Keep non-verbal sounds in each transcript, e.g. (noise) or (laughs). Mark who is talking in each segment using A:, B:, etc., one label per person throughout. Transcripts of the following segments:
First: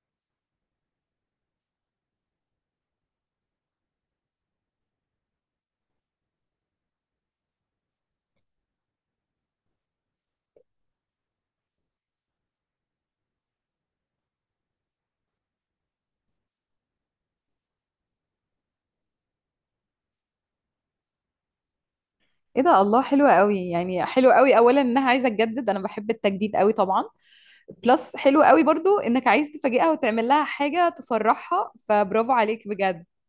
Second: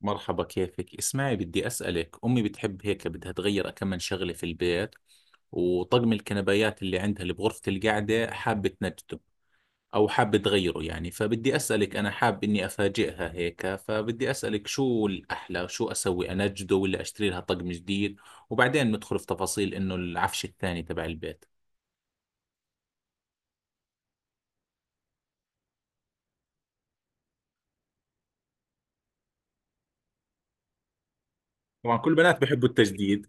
A: مرحبا، كيفك؟ اسمعي، بدي أسألك، أمي بتحب هيك بدها تغير كم من شغلة في البيت، وطقم الكنبايات اللي عندها اللي بغرفة القعدة حابة تنجده أو حابة تغيره. يعني فبدي أسألك، أنا حاب إني أفاجئها هيك، فبدي أسألك شو الأحلى؟ شو أسوي، أنجده ولا أشتري لها طقم جديد؟ وبعدين ندخل في تفاصيل إنه العفش الثاني تبع البيت.
B: ايه ده الله، حلوة قوي يعني حلوة قوي. اولا انها عايزة تجدد، انا بحب التجديد قوي طبعا. بلس حلوة قوي برضو انك عايز تفاجئها وتعمل لها حاجة تفرحها،
A: طبعا كل
B: فبرافو
A: بنات
B: عليك
A: بحبوا
B: بجد.
A: التجديد.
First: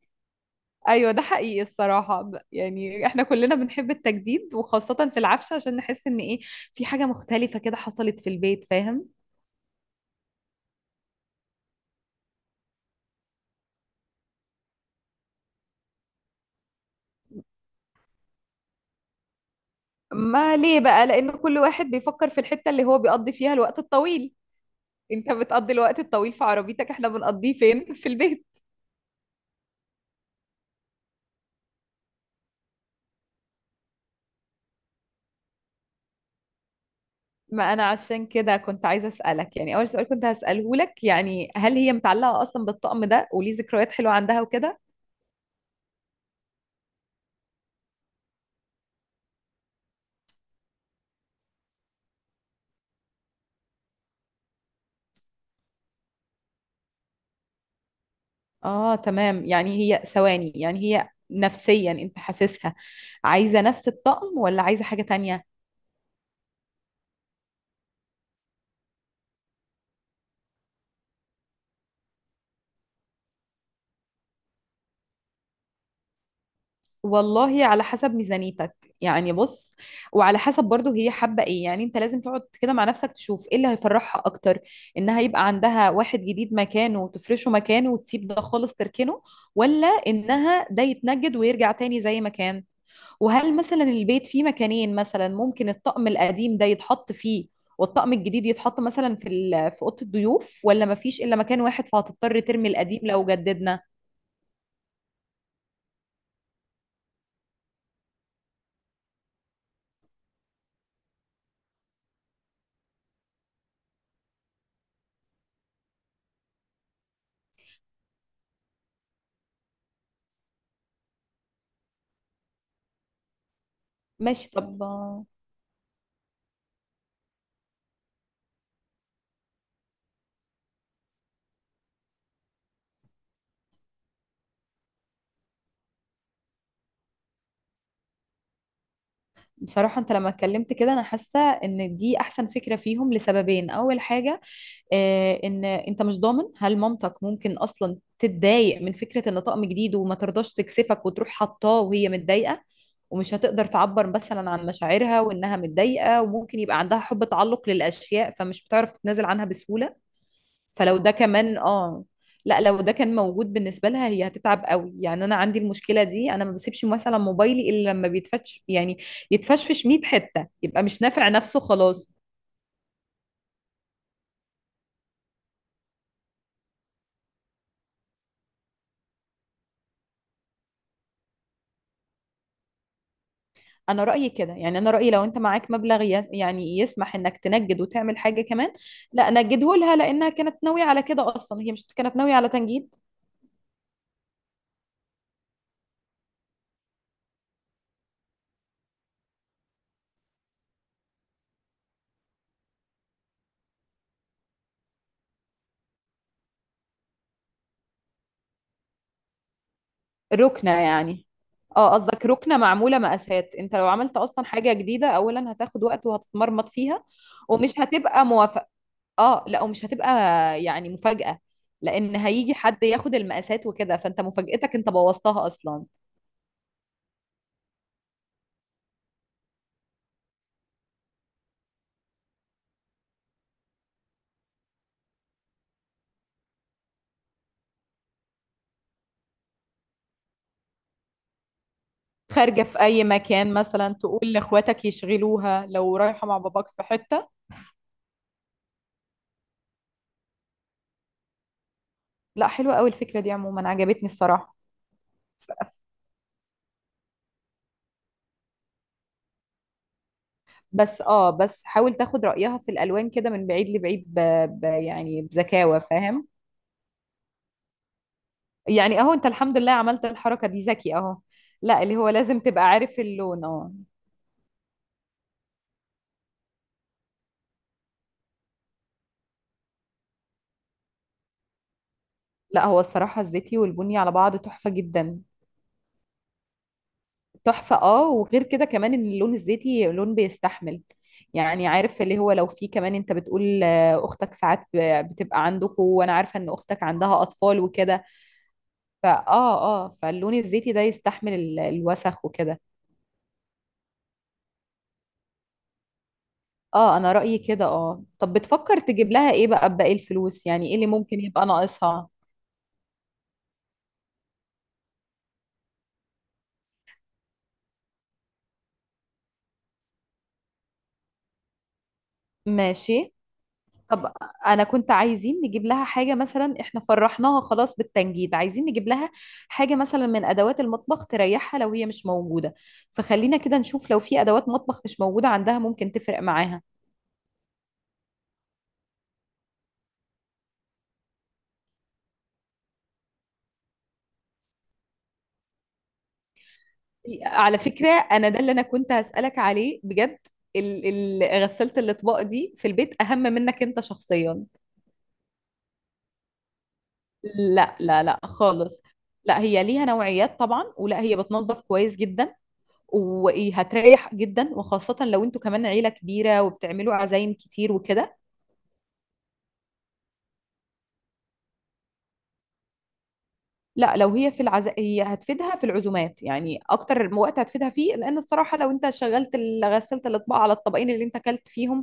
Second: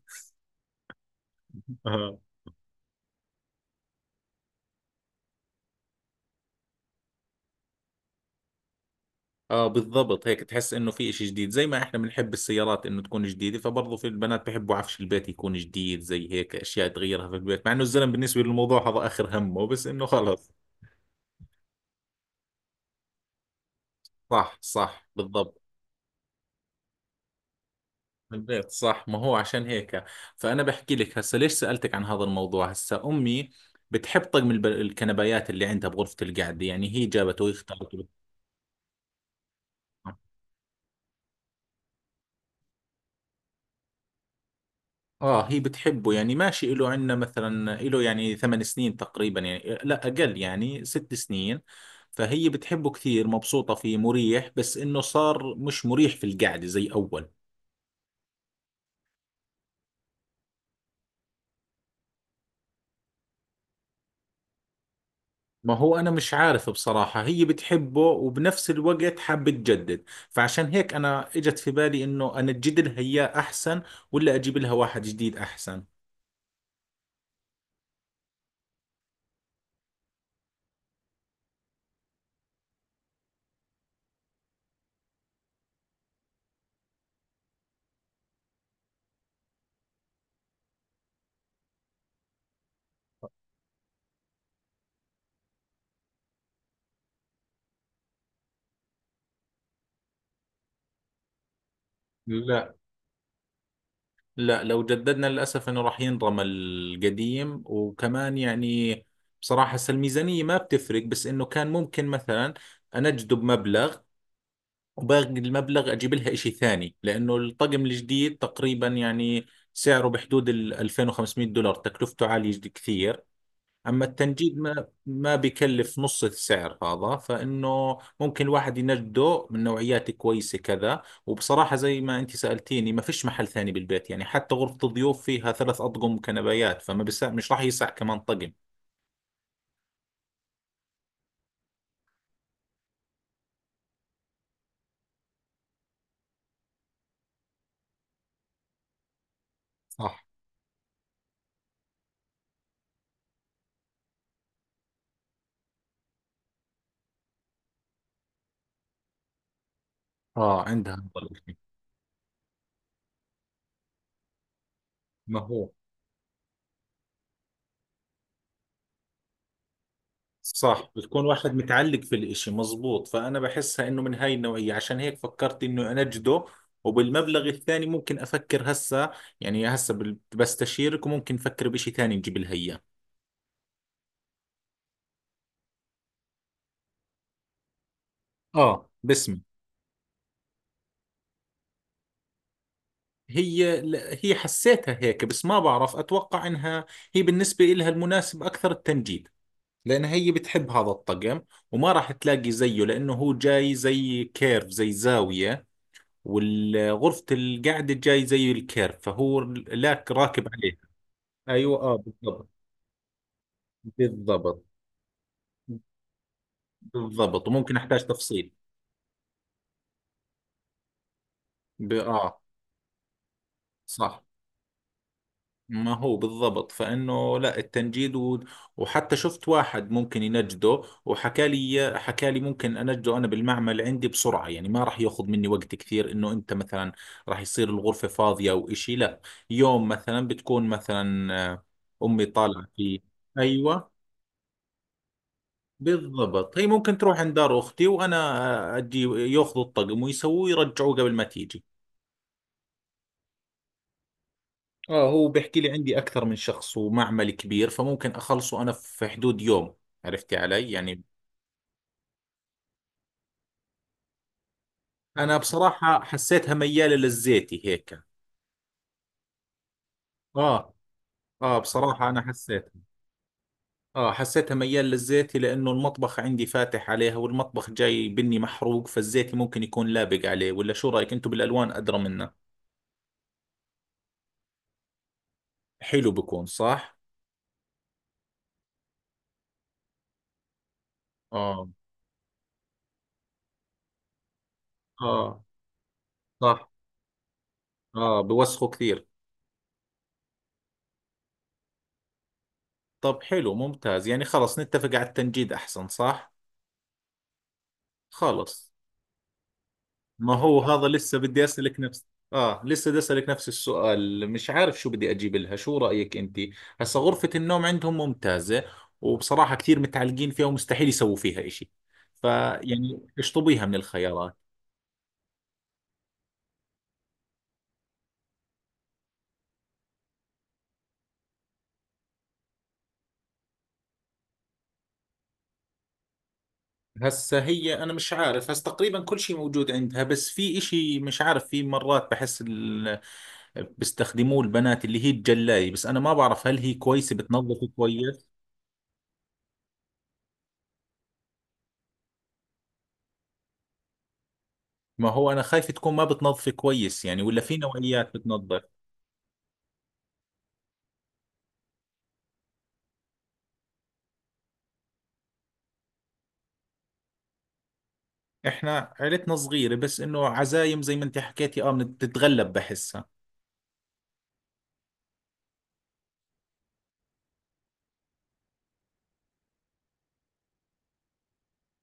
B: ايوه ده حقيقي الصراحة،
A: (laughs)
B: يعني احنا كلنا بنحب التجديد وخاصة في العفش، عشان نحس ان ايه، في حاجة مختلفة كده حصلت في البيت فاهم.
A: اه، بالضبط، هيك تحس انه في اشي جديد، زي ما احنا بنحب السيارات انه تكون جديدة، فبرضه في البنات بحبوا عفش البيت يكون جديد، زي هيك اشياء تغيرها في البيت. مع انه الزلم بالنسبة للموضوع هذا اخر همه، بس انه خلص.
B: ما ليه بقى؟ لان كل واحد بيفكر في الحتة اللي هو بيقضي فيها الوقت الطويل.
A: صح
B: انت
A: بالضبط.
B: بتقضي الوقت الطويل في عربيتك، احنا بنقضيه فين؟ (laughs) في البيت.
A: البيت، صح، ما هو عشان هيك. فانا بحكي لك هسه ليش سألتك عن هذا الموضوع. هسه امي بتحب طقم الكنبايات اللي عندها بغرفة القعدة، يعني هي جابته وهي
B: ما انا
A: اختارته.
B: عشان كده كنت عايزه اسالك، يعني اول سؤال كنت هساله لك، يعني هل هي متعلقه اصلا بالطقم ده وليه ذكريات حلوه عندها وكده؟
A: اه، هي بتحبه يعني، ماشي له عندنا مثلا له يعني 8 سنين تقريبا، يعني لا اقل يعني 6 سنين. فهي بتحبه كثير، مبسوطة فيه، مريح، بس انه صار مش مريح في القعدة زي اول.
B: اه تمام. يعني هي ثواني، يعني هي نفسيا انت حاسسها عايزه نفس الطقم ولا عايزه حاجه تانية؟
A: ما هو انا مش عارف بصراحة، هي بتحبه وبنفس الوقت حابة تجدد. فعشان هيك انا اجت في بالي انه انا اجدد لها اياه احسن ولا اجيب لها واحد جديد احسن.
B: والله على حسب ميزانيتك، يعني بص، وعلى حسب برضو هي حابة ايه. يعني انت لازم تقعد كده مع نفسك تشوف ايه اللي هيفرحها اكتر، انها يبقى عندها واحد جديد مكانه وتفرشه مكانه وتسيب ده خالص تركنه، ولا انها ده يتنجد ويرجع تاني زي ما كان. وهل مثلا البيت فيه مكانين مثلا ممكن الطقم القديم ده يتحط فيه، والطقم الجديد يتحط مثلا في اوضه الضيوف، ولا مفيش الا مكان واحد فهتضطر ترمي
A: لا
B: القديم لو جددنا؟
A: لا لو جددنا للأسف أنه راح ينرمى القديم. وكمان يعني، بصراحة هسه الميزانية ما بتفرق، بس أنه كان ممكن مثلا أنا أجذب مبلغ وباقي المبلغ أجيب لها إشي ثاني، لأنه الطقم الجديد تقريبا يعني سعره بحدود ال $2500، تكلفته عالية كثير. اما
B: ماشي
A: التنجيد
B: طب.
A: ما بكلف نص السعر هذا، فانه ممكن الواحد ينجده من نوعيات كويسه كذا. وبصراحه، زي ما انت سالتيني، ما فيش محل ثاني بالبيت، يعني حتى غرفه الضيوف فيها 3 اطقم كنبايات، فما بس مش راح يسع كمان طقم.
B: بصراحة أنت لما اتكلمت كده أنا حاسة إن دي أحسن فكرة فيهم لسببين. أول حاجة، إن أنت مش ضامن هل مامتك ممكن أصلا تتضايق من فكرة إن طقم جديد وما
A: صح.
B: ترضاش تكسفك وتروح حطاه وهي متضايقة. ومش هتقدر تعبر مثلا عن مشاعرها وإنها متضايقة، وممكن يبقى عندها حب تعلق للأشياء فمش بتعرف تتنازل عنها بسهولة.
A: اه، عندها
B: فلو
A: هذا
B: ده
A: الإشي.
B: كمان اه، لا لو ده كان موجود بالنسبة لها هي هتتعب قوي. يعني انا
A: ما
B: عندي
A: هو
B: المشكلة دي، انا ما بسيبش مثلا موبايلي الا لما بيتفتش، يعني يتفشفش 100 حتة يبقى
A: صح،
B: مش
A: بتكون
B: نافع
A: واحد
B: نفسه
A: متعلق
B: خلاص.
A: في الاشي، مزبوط. فأنا بحسها إنه من هاي النوعية، عشان هيك فكرت إنه أنجده. وبالمبلغ الثاني ممكن أفكر هسا، يعني هسا بستشيرك وممكن أفكر بإشي ثاني نجيب لها إياه.
B: انا رأيي كده يعني، انا رأيي لو انت معاك مبلغ يعني يسمح انك تنجد وتعمل حاجة كمان.
A: اه،
B: لا
A: باسمي.
B: نجده لها لانها كانت ناوية على كده اصلا، هي مش كانت ناوية على تنجيد.
A: هي حسيتها هيك، بس ما بعرف أتوقع إنها، هي بالنسبة إلها المناسب أكثر التنجيد، لأنها هي بتحب هذا الطقم وما راح تلاقي زيه، لأنه هو جاي زي كيرف، زي زاوية، والغرفة القعدة الجاي زي الكيرف، فهو لاك راكب
B: ركنة
A: عليها.
B: يعني.
A: ايوه،
B: اه
A: اه،
B: قصدك
A: بالضبط.
B: ركنة معمولة مقاسات. انت لو عملت اصلا
A: بالضبط
B: حاجة جديدة، اولا هتاخد وقت وهتتمرمط فيها،
A: بالضبط وممكن
B: ومش
A: احتاج
B: هتبقى
A: تفصيل.
B: موافق. اه لا، ومش هتبقى يعني مفاجأة.
A: ب...
B: لان
A: اه
B: هيجي حد ياخد المقاسات وكده، فانت
A: صح،
B: مفاجأتك انت بوظتها اصلا.
A: ما هو بالضبط. فانه لا، التنجيد وحتى شفت واحد ممكن ينجده، وحكى لي، حكى لي ممكن انجده انا بالمعمل عندي بسرعة، يعني ما راح ياخذ مني وقت كثير. انه انت مثلا راح يصير الغرفة فاضية او اشي؟ لا، يوم مثلا بتكون مثلا امي
B: خارجة
A: طالعة
B: في
A: فيه.
B: اي مكان مثلا،
A: ايوه،
B: تقول لاخواتك يشغلوها لو رايحة مع
A: بالضبط،
B: باباك
A: هي
B: في
A: ممكن تروح
B: حتة.
A: عند دار اختي وانا اجي ياخذوا الطقم ويسووه يرجعوه قبل ما تيجي.
B: لا حلوة قوي الفكرة دي، عموما عجبتني الصراحة.
A: اه، هو
B: ف-
A: بيحكي لي عندي اكثر من شخص ومعمل كبير، فممكن اخلصه انا في حدود يوم. عرفتي علي يعني.
B: بس اه، بس حاول تاخد رأيها في الالوان كده من بعيد لبعيد، يعني
A: انا
B: بذكاوة
A: بصراحة
B: فاهم.
A: حسيتها ميالة للزيتي هيك.
B: يعني اهو انت الحمد لله عملت الحركة دي،
A: اه.
B: ذكي اهو.
A: اه،
B: لا اللي
A: بصراحة
B: هو
A: انا
B: لازم تبقى
A: حسيتها.
B: عارف اللون اه.
A: اه، حسيتها ميال للزيتي، لانه المطبخ عندي فاتح عليها والمطبخ جاي بني محروق، فالزيتي ممكن يكون لابق عليه. ولا شو رايك، انتم بالالوان ادرى منا.
B: لا هو الصراحة الزيتي والبني على بعض تحفة جدا.
A: حلو، بكون صح.
B: تحفة اه، وغير كده كمان ان اللون الزيتي لون بيستحمل. يعني
A: اه.
B: عارف اللي هو لو في كمان، انت بتقول اختك ساعات
A: اه،
B: بتبقى عندكم، وانا عارفة ان
A: صح.
B: اختك عندها اطفال وكده.
A: اه، بوسخوا كثير.
B: فاه اه. فاللون الزيتي ده يستحمل الوسخ وكده.
A: طب حلو، ممتاز، يعني خلص نتفق على التنجيد احسن، صح؟
B: اه انا رأيي كده اه. طب
A: خلص.
B: بتفكر تجيب لها ايه بقى بباقي
A: ما
B: الفلوس؟
A: هو
B: يعني ايه
A: هذا
B: اللي
A: لسه
B: ممكن
A: بدي
B: يبقى
A: اسالك نفس
B: ناقصها؟
A: اه لسه بدي اسالك نفس السؤال، مش عارف شو بدي اجيب لها، شو رايك انت؟ هسا غرفه النوم عندهم ممتازه، وبصراحه كثير متعلقين فيها ومستحيل يسووا فيها إشي، فيعني
B: ماشي
A: اشطبيها من
B: طب.
A: الخيارات.
B: انا كنت عايزين نجيب لها حاجه مثلا، احنا فرحناها خلاص بالتنجيد، عايزين نجيب لها حاجه مثلا من ادوات المطبخ تريحها لو هي مش موجوده. فخلينا كده نشوف لو في ادوات مطبخ مش موجوده عندها ممكن تفرق معاها.
A: هسا هي، انا مش عارف، هسا تقريبا كل شيء موجود عندها. بس في إشي مش عارف، في مرات بحس بيستخدموه البنات، اللي هي الجلاية. بس أنا ما بعرف هل هي كويسة
B: على
A: بتنظف
B: فكره،
A: كويس.
B: انا ده اللي انا كنت هسالك عليه بجد. ال- غساله الاطباق دي في البيت اهم منك انت شخصيا.
A: ما هو أنا خايف تكون ما بتنظف كويس يعني، ولا في
B: لا لا
A: نوعيات
B: لا
A: بتنظف.
B: خالص. لا هي ليها نوعيات طبعا، ولا هي بتنظف كويس جدا. وايه، هتريح جدا وخاصة لو انتوا كمان عيلة كبيرة وبتعملوا عزايم كتير وكده.
A: إحنا عيلتنا صغيرة، بس إنه عزايم زي ما أنت حكيتي، آه، بتتغلب بحسها.
B: لا لو هي هتفيدها في العزومات. يعني اكتر وقت هتفيدها فيه، لان الصراحه لو انت شغلت غسلت الاطباق على الطبقين اللي انت اكلت فيهم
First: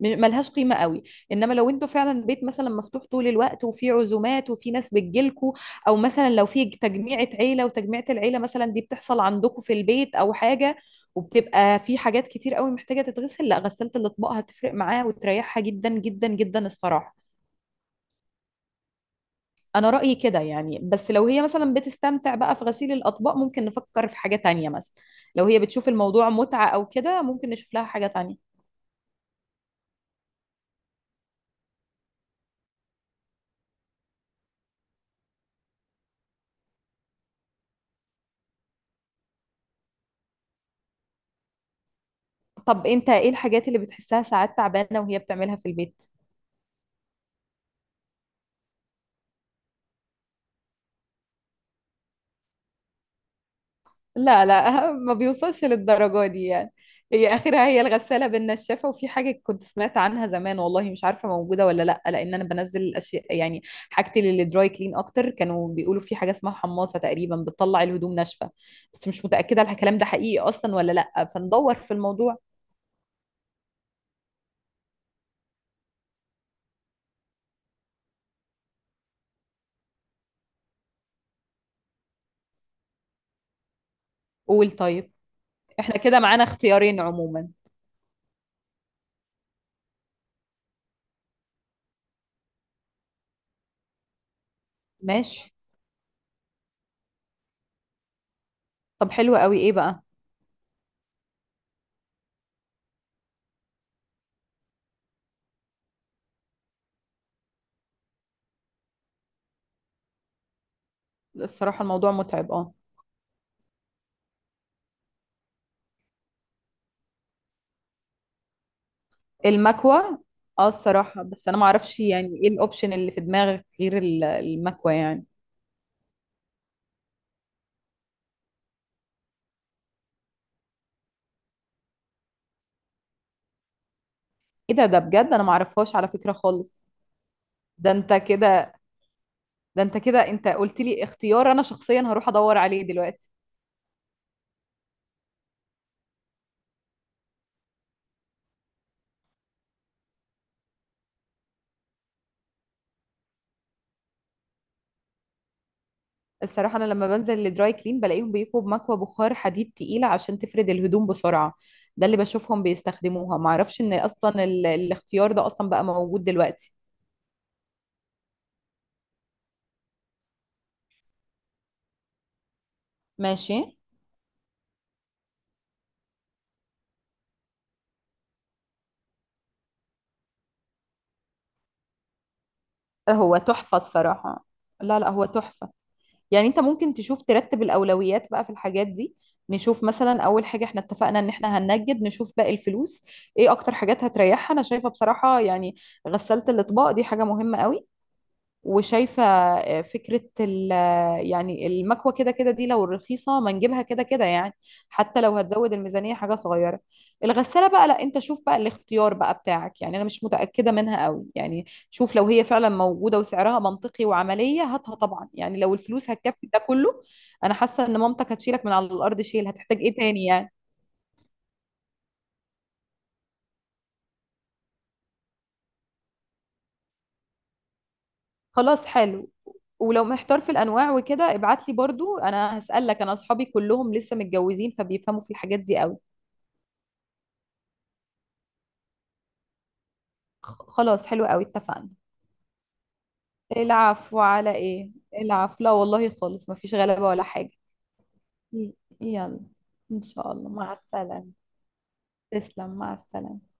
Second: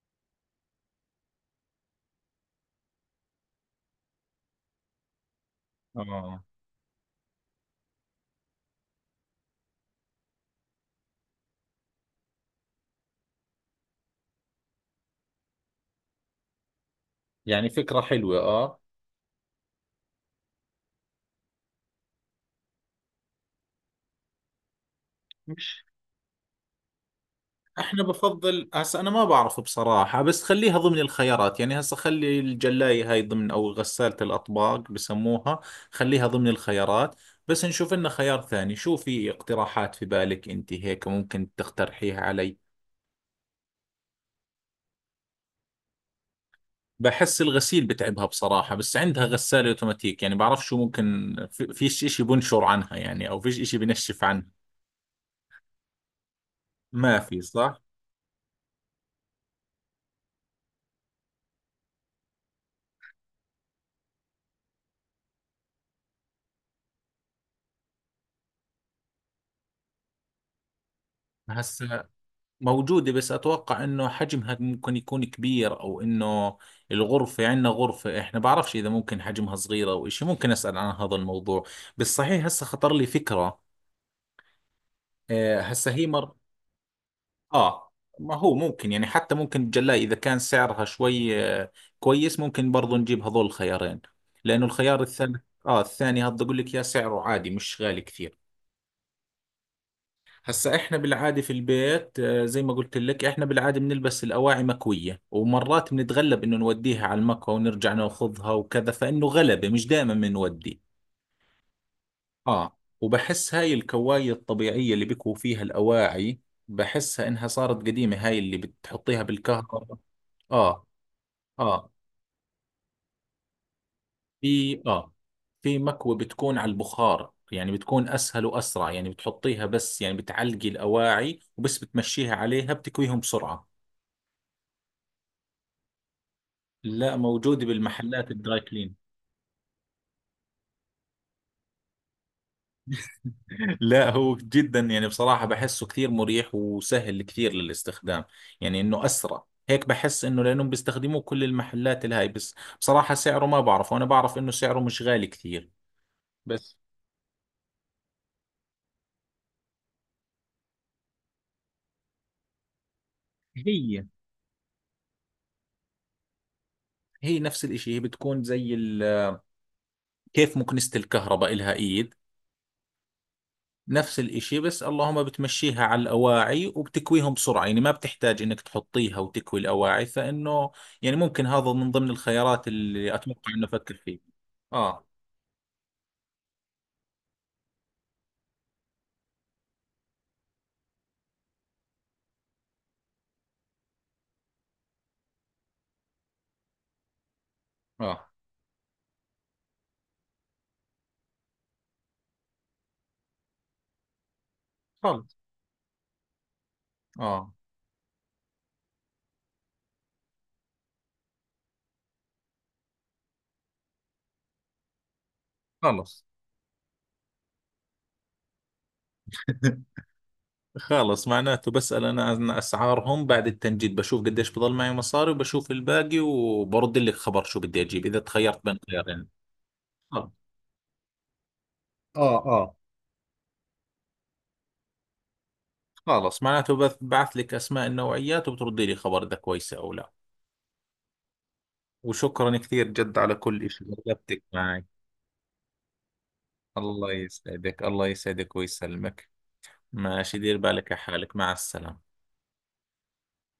B: ملهاش قيمه قوي. انما لو انتوا فعلا بيت مثلا مفتوح طول الوقت وفي عزومات وفي ناس بتجيلكوا، او مثلا
A: آه.
B: لو في تجميعه عيله وتجميعه العيله مثلا دي بتحصل عندكم في البيت او حاجه، وبتبقى في حاجات كتير قوي محتاجه تتغسل، لا غسلت الاطباق هتفرق معاها وتريحها جدا جدا جدا الصراحه.
A: يعني فكرة حلوة، آه.
B: انا رأيي كده يعني، بس لو هي مثلا بتستمتع بقى في غسيل الاطباق ممكن نفكر في حاجة تانية مثلا، لو هي بتشوف الموضوع متعة او كده ممكن نشوف لها
A: احنا
B: حاجة تانية.
A: بفضل هسه انا ما بعرف بصراحة، بس خليها ضمن الخيارات. يعني هسه خلي الجلاية هاي ضمن، او غسالة الاطباق بسموها، خليها ضمن الخيارات. بس نشوف لنا خيار ثاني، شو في اقتراحات في بالك انت هيك ممكن تقترحيها علي؟
B: طب انت ايه الحاجات اللي بتحسها ساعات تعبانة وهي بتعملها في البيت؟
A: بحس الغسيل بتعبها بصراحة، بس عندها غسالة اوتوماتيك، يعني بعرف شو ممكن، فيش اشي بنشر عنها يعني، او فيش اشي بنشف
B: لا
A: عنها.
B: لا، ما بيوصلش للدرجة دي يعني.
A: ما
B: هي
A: في،
B: آخرها هي
A: صح.
B: الغسالة بالنشافة، وفي حاجة كنت سمعت عنها زمان، والله مش عارفة موجودة ولا لأ، لأن أنا بنزل الأشياء يعني، حاجتي للدراي كلين أكتر. كانوا بيقولوا في حاجة اسمها حماصة تقريبا بتطلع الهدوم ناشفة، بس مش متأكدة الكلام ده حقيقي أصلا ولا لأ، فندور في
A: هسه
B: الموضوع.
A: موجودة، بس أتوقع إنه حجمها ممكن يكون كبير، أو إنه الغرفة عندنا غرفة إحنا بعرفش إذا ممكن حجمها صغيرة أو إشي. ممكن أسأل عن هذا الموضوع. بس صحيح هسه خطر لي فكرة.
B: قول طيب.
A: آه، هسه
B: إحنا
A: هي
B: كده
A: مر
B: معانا اختيارين عموما.
A: آه ما هو ممكن، يعني حتى ممكن الجلاية، إذا كان سعرها شوي كويس، ممكن برضو نجيب هذول الخيارين. لأنه الخيار الثالث،
B: ماشي
A: آه، الثاني هذا أقول لك يا سعره عادي، مش غالي كثير.
B: طب، حلو قوي. إيه بقى؟
A: هسا احنا بالعادة في البيت، زي ما قلت لك احنا بالعادة بنلبس الأواعي مكوية. ومرات بنتغلب انه نوديها على المكوى ونرجع ناخذها وكذا، فإنه غلبة مش دائما بنودي.
B: الصراحة الموضوع متعب اه.
A: اه، وبحس هاي الكواية الطبيعية اللي بكوا فيها الأواعي، بحسها انها صارت قديمة، هاي اللي بتحطيها بالكهرباء.
B: المكوى اه.
A: اه.
B: الصراحة بس انا
A: اه
B: معرفش يعني ايه الاوبشن اللي في دماغك غير
A: في
B: المكوى
A: اه
B: يعني.
A: في مكوى بتكون على البخار، يعني بتكون أسهل وأسرع، يعني بتحطيها بس، يعني بتعلقي الأواعي وبس بتمشيها عليها بتكويهم بسرعة.
B: ايه ده، ده بجد انا معرفهاش على فكرة خالص.
A: لا، موجود
B: ده انت
A: بالمحلات الدراي
B: كده،
A: كلين.
B: انت قلت لي اختيار، انا شخصيا هروح ادور عليه دلوقتي.
A: (laughs) لا، هو جدا يعني، بصراحة بحسه كثير مريح وسهل كثير للاستخدام. يعني انه اسرع هيك، بحس انه لانهم بيستخدموه كل المحلات الهاي. بس بصراحة سعره ما بعرفه، انا بعرف انه سعره مش غالي كثير.
B: الصراحة
A: بس
B: انا لما بنزل للدراي كلين بلاقيهم بيكوا بمكوى بخار حديد تقيلة عشان تفرد الهدوم بسرعة. ده اللي بشوفهم بيستخدموها، معرفش ان
A: هي
B: اصلا الاختيار ده اصلا بقى موجود دلوقتي.
A: هي نفس الاشي، هي بتكون زي كيف مكنسة الكهرباء إلها ايد،
B: ماشي.
A: نفس الإشي. بس اللهم بتمشيها على الأواعي وبتكويهم بسرعة، يعني ما بتحتاج إنك تحطيها وتكوي الأواعي فإنه، يعني ممكن هذا من ضمن الخيارات اللي
B: هو
A: أتوقع إنه
B: تحفة
A: أفكر فيه.
B: الصراحة. لا
A: آه.
B: لا هو تحفة. يعني انت ممكن تشوف ترتب الاولويات بقى في الحاجات دي. نشوف مثلا اول حاجه احنا اتفقنا ان احنا هننجد، نشوف باقي الفلوس، ايه اكتر حاجات هتريحها؟ انا شايفه بصراحه يعني غسالة الاطباق دي حاجه مهمه قوي.
A: آه.
B: وشايفة فكرة ال. يعني المكوة كده كده دي لو رخيصة ما نجيبها كده كده يعني، حتى
A: خلص.
B: لو هتزود الميزانية حاجة صغيرة.
A: آه،
B: الغسالة بقى، لا انت شوف بقى الاختيار بقى بتاعك، يعني انا مش متأكدة منها قوي يعني. شوف لو هي فعلا موجودة وسعرها منطقي وعملية، هاتها طبعا يعني، لو الفلوس
A: خلص.
B: هتكفي ده كله. انا حاسة ان مامتك هتشيلك من على الارض شيل. هتحتاج ايه تاني يعني؟
A: (laughs) خلص، معناته بسأل أنا عن أسعارهم بعد التنجيد، بشوف قديش بضل معي مصاري وبشوف الباقي، وبرد لك خبر شو بدي أجيب إذا تخيرت بين
B: خلاص
A: خيارين.
B: حلو. ولو
A: خلص.
B: محتار في الانواع وكده، ابعت لي برضو،
A: اه
B: انا
A: اه
B: هسألك، انا اصحابي كلهم لسه متجوزين فبيفهموا في الحاجات دي قوي.
A: خلص، معناته بعث لك أسماء النوعيات وبتردي لي خبر إذا كويسة أو لا.
B: خلاص حلو قوي اتفقنا.
A: وشكرا كثير جد على كل شيء،
B: العفو
A: رغبتك
B: على
A: معي.
B: ايه؟ العفو، لا والله خالص مفيش غلبة
A: الله
B: ولا حاجة.
A: يسعدك، الله يسعدك
B: ي-
A: ويسلمك.
B: يلا ان شاء
A: ماشي،
B: الله
A: دير
B: مع
A: بالك على
B: السلامة.
A: حالك، مع السلامة.
B: تسلم مع السلامة.